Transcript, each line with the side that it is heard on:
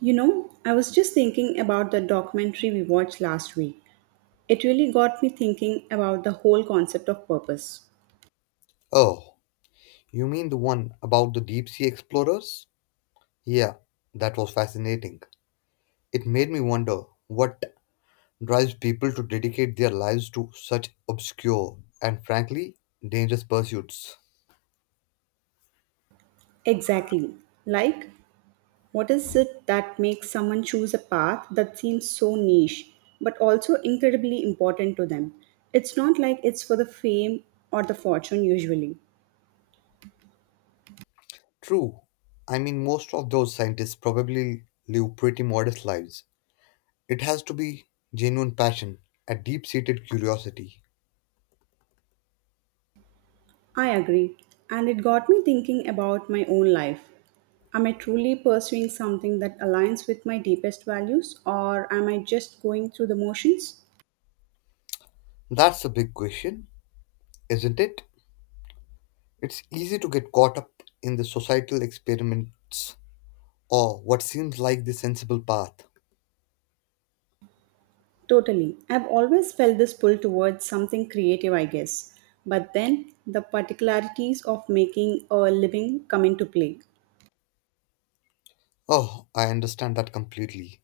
right: You know, I was just thinking about the documentary we watched last week. It really got me thinking about the whole concept of purpose.
left: Oh, you mean the one about the deep sea explorers? Yeah, that was fascinating. It made me wonder what drives people to dedicate their lives to such obscure and frankly dangerous pursuits.
right: Exactly. Like, what is it that makes someone choose a path that seems so niche, but also incredibly important to them? It's not like it's for the fame or the fortune usually.
left: True, I mean, most of those scientists probably live pretty modest lives. It has to be genuine passion, a deep seated curiosity.
right: I agree, and it got me thinking about my own life. Am I truly pursuing something that aligns with my deepest values, or am I just going through the motions?
left: That's a big question, isn't it? It's easy to get caught up in the societal experiments or what seems like the sensible path.
right: Totally. I've always felt this pull towards something creative, I guess. But then the particularities of making a living come into play.
left: Oh, I understand that completely.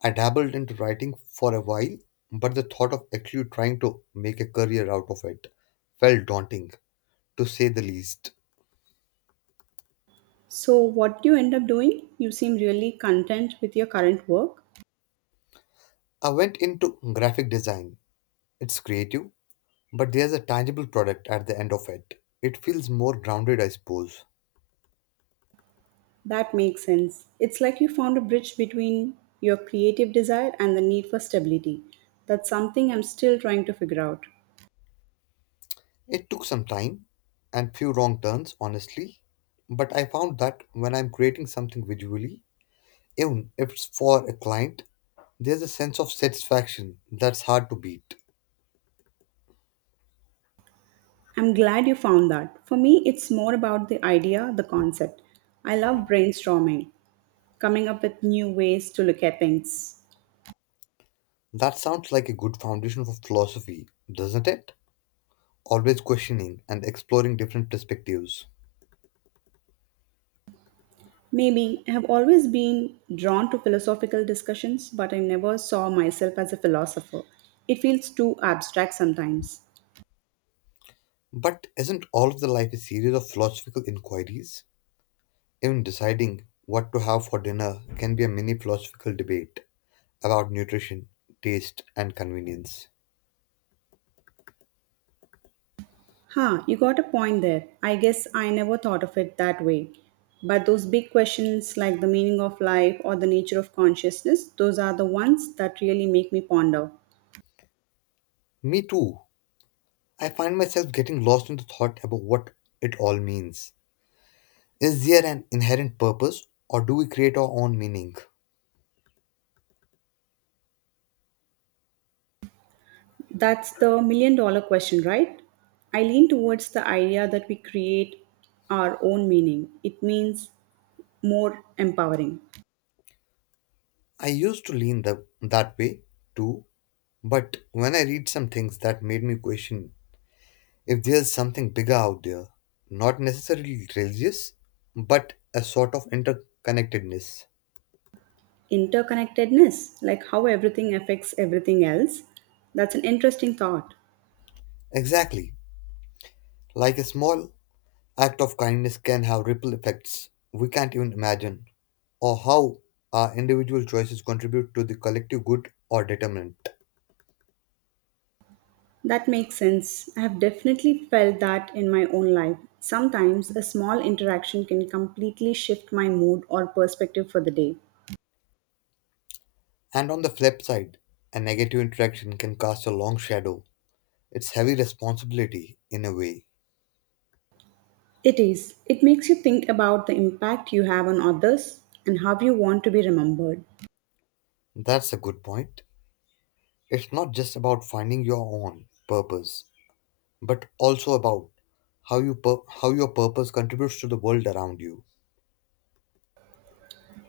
left: I dabbled into writing for a while, but the thought of actually trying to make a career out of it felt daunting, to say the least.
right: So, what do you end up doing? You seem really content with your current work.
left: I went into graphic design. It's creative, but there's a tangible product at the end of it. It feels more grounded, I suppose.
right: That makes sense. It's like you found a bridge between your creative desire and the need for stability. That's something I'm still trying to figure out.
left: It took some time and few wrong turns, honestly, but I found that when I'm creating something visually, even if it's for a client, there's a sense of satisfaction that's hard to beat.
right: I'm glad you found that. For me, it's more about the idea, the concept. I love brainstorming, coming up with new ways to look at things.
left: That sounds like a good foundation for philosophy, doesn't it? Always questioning and exploring different perspectives.
right: Maybe I have always been drawn to philosophical discussions, but I never saw myself as a philosopher. It feels too abstract sometimes.
left: But isn't all of the life a series of philosophical inquiries? Even deciding what to have for dinner can be a mini philosophical debate about nutrition, taste, and convenience.
right: Huh, you got a point there. I guess I never thought of it that way. But those big questions like the meaning of life or the nature of consciousness, those are the ones that really make me ponder.
left: Me too. I find myself getting lost in the thought about what it all means. Is there an inherent purpose, or do we create our own meaning?
right: That's the million-dollar question, right? I lean towards the idea that we create our own meaning. It means more empowering.
left: I used to lean that way too, but when I read some things that made me question if there's something bigger out there, not necessarily religious, but a sort of interconnectedness.
right: Interconnectedness, like how everything affects everything else, that's an interesting thought.
left: Exactly, like a small act of kindness can have ripple effects we can't even imagine, or how our individual choices contribute to the collective good or determinant.
right: That makes sense. I have definitely felt that in my own life. Sometimes a small interaction can completely shift my mood or perspective for the day.
left: And on the flip side, a negative interaction can cast a long shadow. It's heavy responsibility in a way.
right: It is. It makes you think about the impact you have on others and how you want to be remembered.
left: That's a good point. It's not just about finding your own purpose, but also about how your purpose contributes to the world around you.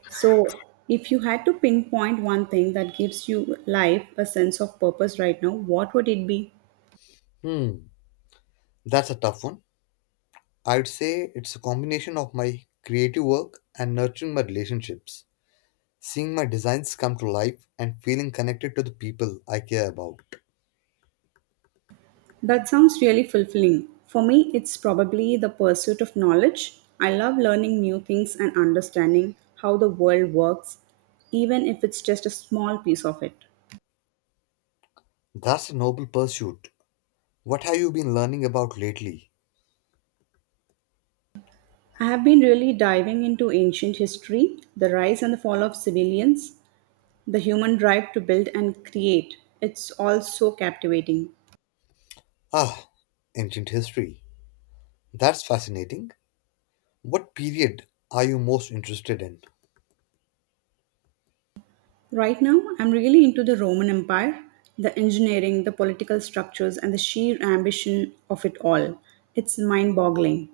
right: So, if you had to pinpoint one thing that gives you life a sense of purpose right now, what would it be?
left: Hmm, that's a tough one. I'd say it's a combination of my creative work and nurturing my relationships, seeing my designs come to life and feeling connected to the people I care about.
right: That sounds really fulfilling. For me, it's probably the pursuit of knowledge. I love learning new things and understanding how the world works, even if it's just a small piece of it.
left: That's a noble pursuit. What have you been learning about lately?
right: I have been really diving into ancient history, the rise and the fall of civilians, the human drive to build and create. It's all so captivating.
left: Ah, ancient history. That's fascinating. What period are you most interested in?
right: Right now, I'm really into the Roman Empire, the engineering, the political structures, and the sheer ambition of it all. It's mind boggling.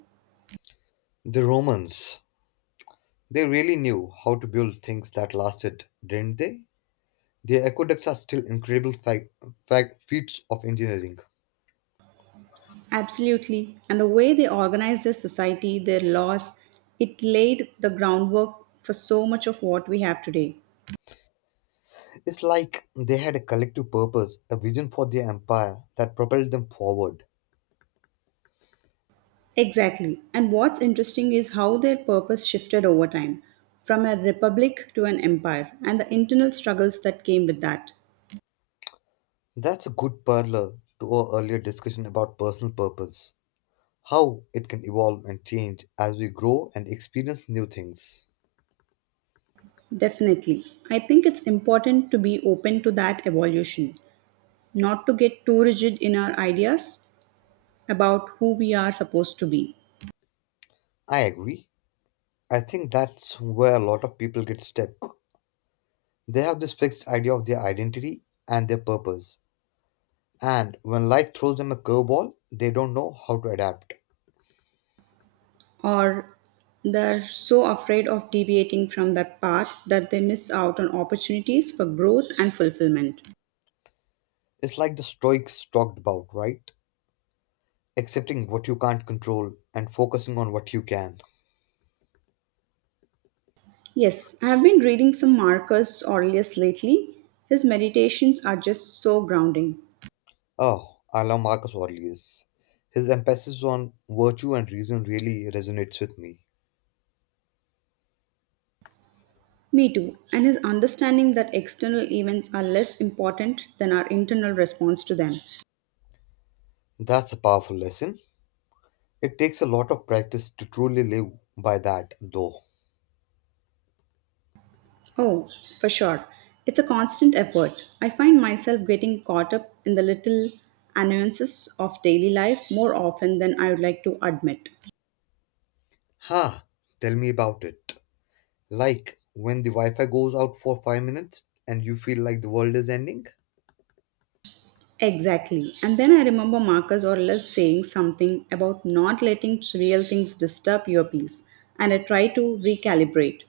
left: The Romans. They really knew how to build things that lasted, didn't they? Their aqueducts are still incredible feats of engineering.
right: Absolutely. And the way they organized their society, their laws, it laid the groundwork for so much of what we have today.
left: It's like they had a collective purpose, a vision for their empire that propelled them forward.
right: Exactly. And what's interesting is how their purpose shifted over time from a republic to an empire and the internal struggles that came with that.
left: That's a good parallel to our earlier discussion about personal purpose, how it can evolve and change as we grow and experience new things.
right: Definitely. I think it's important to be open to that evolution, not to get too rigid in our ideas about who we are supposed to be.
left: I agree. I think that's where a lot of people get stuck. They have this fixed idea of their identity and their purpose. And when life throws them a curveball, they don't know how to adapt.
right: Or they're so afraid of deviating from that path that they miss out on opportunities for growth and fulfillment.
left: It's like the Stoics talked about, right? Accepting what you can't control and focusing on what you can.
right: Yes, I have been reading some Marcus Aurelius lately. His meditations are just so grounding.
left: Oh, I love Marcus Aurelius. His emphasis on virtue and reason really resonates with me.
right: Me too. And his understanding that external events are less important than our internal response to them.
left: That's a powerful lesson. It takes a lot of practice to truly live by that, though.
right: Oh, for sure. It's a constant effort. I find myself getting caught up in the little annoyances of daily life more often than I would like to admit.
left: Ha! Tell me about it. Like when the Wi Fi goes out for 5 minutes and you feel like the world is ending.
right: Exactly. And then I remember Marcus Aurelius saying something about not letting trivial things disturb your peace. And I try to recalibrate.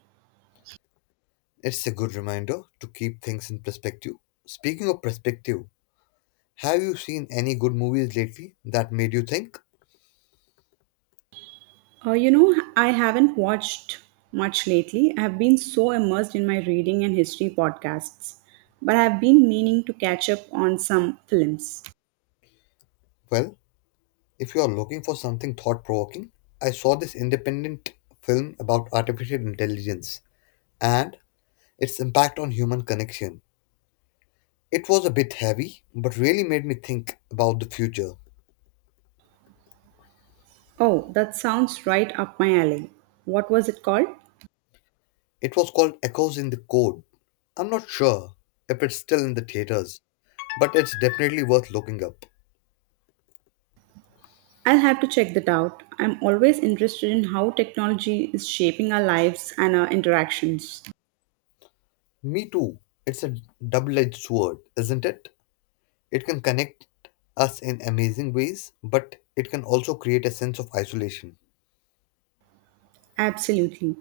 left: It's a good reminder to keep things in perspective. Speaking of perspective, have you seen any good movies lately that made you think?
right: You know, I haven't watched much lately. I have been so immersed in my reading and history podcasts. But I have been meaning to catch up on some films.
left: Well, if you are looking for something thought provoking, I saw this independent film about artificial intelligence and its impact on human connection. It was a bit heavy, but really made me think about the future.
right: Oh, that sounds right up my alley. What was it called?
left: It was called Echoes in the Code. I'm not sure if it's still in the theaters, but it's definitely worth looking up.
right: I'll have to check that out. I'm always interested in how technology is shaping our lives and our interactions.
left: Me too. It's a double edged sword, isn't it? It can connect us in amazing ways, but it can also create a sense of isolation.
right: Absolutely.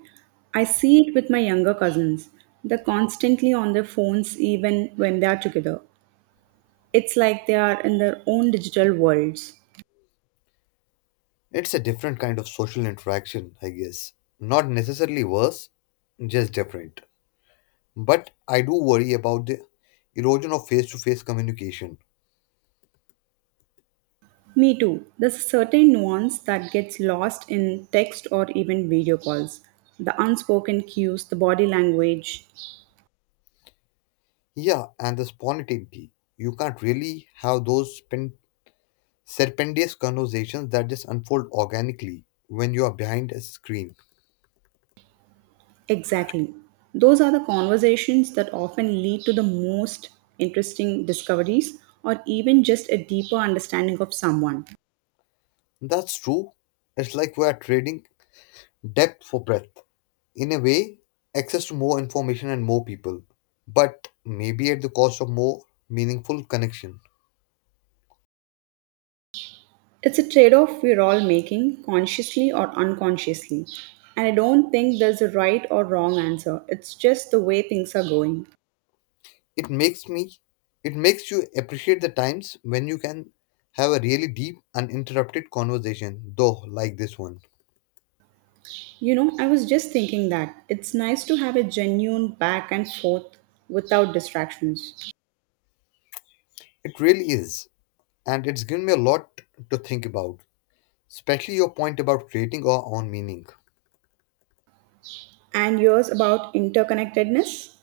right: I see it with my younger cousins. They're constantly on their phones even when they are together. It's like they are in their own digital worlds.
left: It's a different kind of social interaction, I guess. Not necessarily worse, just different. But I do worry about the erosion of face to face communication.
right: Me too. There's a certain nuance that gets lost in text or even video calls. The unspoken cues, the body language.
left: Yeah, and the spontaneity. You can't really have those serpendious conversations that just unfold organically when you are behind a screen.
right: Exactly. Those are the conversations that often lead to the most interesting discoveries or even just a deeper understanding of someone.
left: That's true. It's like we are trading depth for breadth. In a way, access to more information and more people, but maybe at the cost of more meaningful connection.
right: It's a trade off we're all making, consciously or unconsciously. And I don't think there's a right or wrong answer. It's just the way things are going.
left: It makes me, it makes you appreciate the times when you can have a really deep, uninterrupted conversation, though like this one.
right: You know, I was just thinking that it's nice to have a genuine back and forth without distractions.
left: It really is. And it's given me a lot to think about, especially your point about creating our own meaning.
right: And yours about interconnectedness?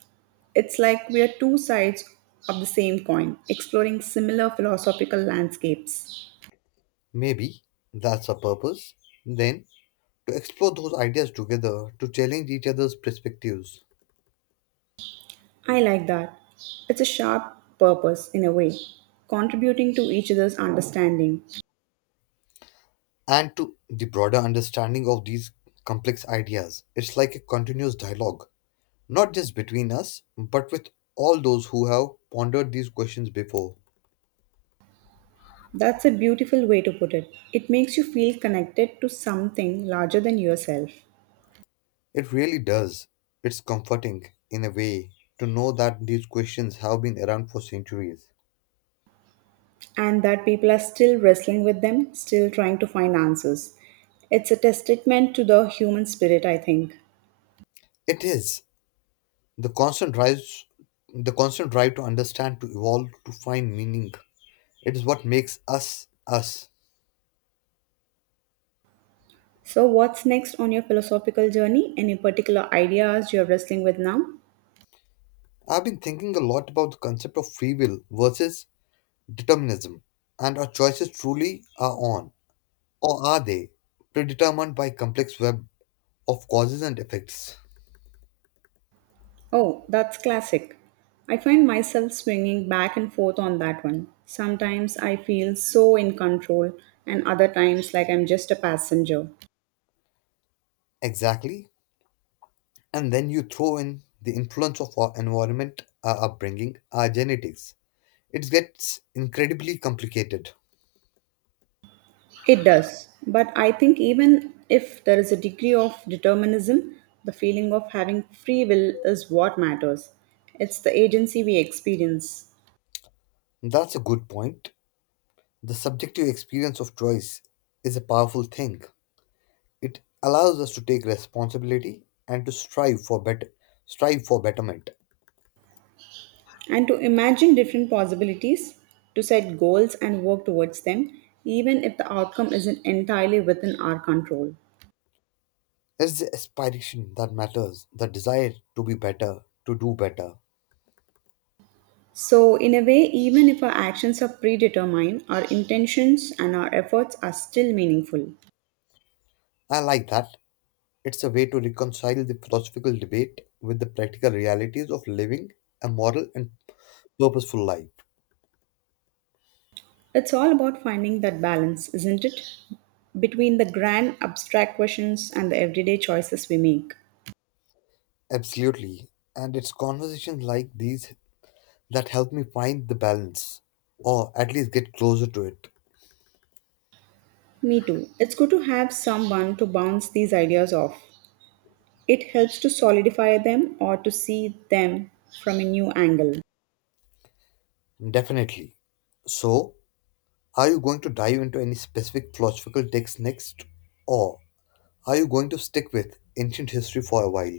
right: It's like we are two sides of the same coin, exploring similar philosophical landscapes.
left: Maybe that's our purpose, then, to explore those ideas together, to challenge each other's perspectives,
right: I like that. It's a sharp purpose in a way, contributing to each other's understanding.
left: and to the broader understanding of these complex ideas. It's like a continuous dialogue, not just between us, but with all those who have pondered these questions before.
right: That's a beautiful way to put it. It makes you feel connected to something larger than yourself,
left: It really does. It's comforting, in a way, to know that these questions have been around for centuries.
right: and that people are still wrestling with them, still trying to find answers. It's a testament to the human spirit, I think.
left: It is. The constant drives the constant drive to understand, to evolve, to find meaning. It is what makes us us.
right: So, what's next on your philosophical journey? Any particular ideas you're wrestling with now?
left: I've been thinking a lot about the concept of free will versus determinism, and our choices truly are on, or are they, predetermined by complex web of causes and effects?
right: Oh, that's classic. I find myself swinging back and forth on that one. Sometimes I feel so in control, and other times like I'm just a passenger.
left: Exactly. And then you throw in the influence of our environment, our upbringing, our genetics. It gets incredibly complicated.
right: It does, but I think even if there is a degree of determinism, the feeling of having free will is what matters. It's the agency we experience.
left: That's a good point. The subjective experience of choice is a powerful thing. It allows us to take responsibility and to strive for betterment.
right: And to imagine different possibilities, to set goals and work towards them, even if the outcome isn't entirely within our control.
left: It's the aspiration that matters, the desire to be better, to do better.
right: So, in a way, even if our actions are predetermined, our intentions and our efforts are still meaningful.
left: I like that. It's a way to reconcile the philosophical debate with the practical realities of living a moral and purposeful life.
right: It's all about finding that balance, isn't it? Between the grand abstract questions and the everyday choices we make.
left: Absolutely. And it's conversations like these that help me find the balance or at least get closer to it.
right: Me too. It's good to have someone to bounce these ideas off. It helps to solidify them or to see them from a new angle.
left: Definitely. So, are you going to dive into any specific philosophical text next, or are you going to stick with ancient history for a while?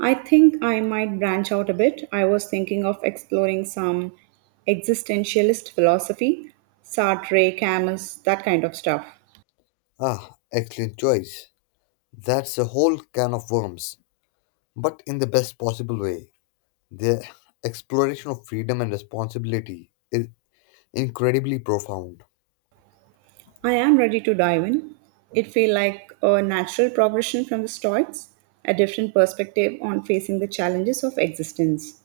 right: I think I might branch out a bit. I was thinking of exploring some existentialist philosophy, Sartre, Camus, that kind of stuff.
left: Ah, excellent choice. That's a whole can of worms, but in the best possible way. The exploration of freedom and responsibility is incredibly profound.
right: I am ready to dive in. It feels like a natural progression from the Stoics, a different perspective on facing the challenges of existence.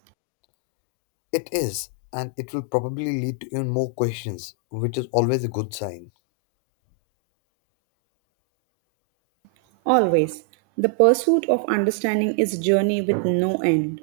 left: It is, and it will probably lead to even more questions, which is always a good sign.
right: Always, the pursuit of understanding is a journey with no end.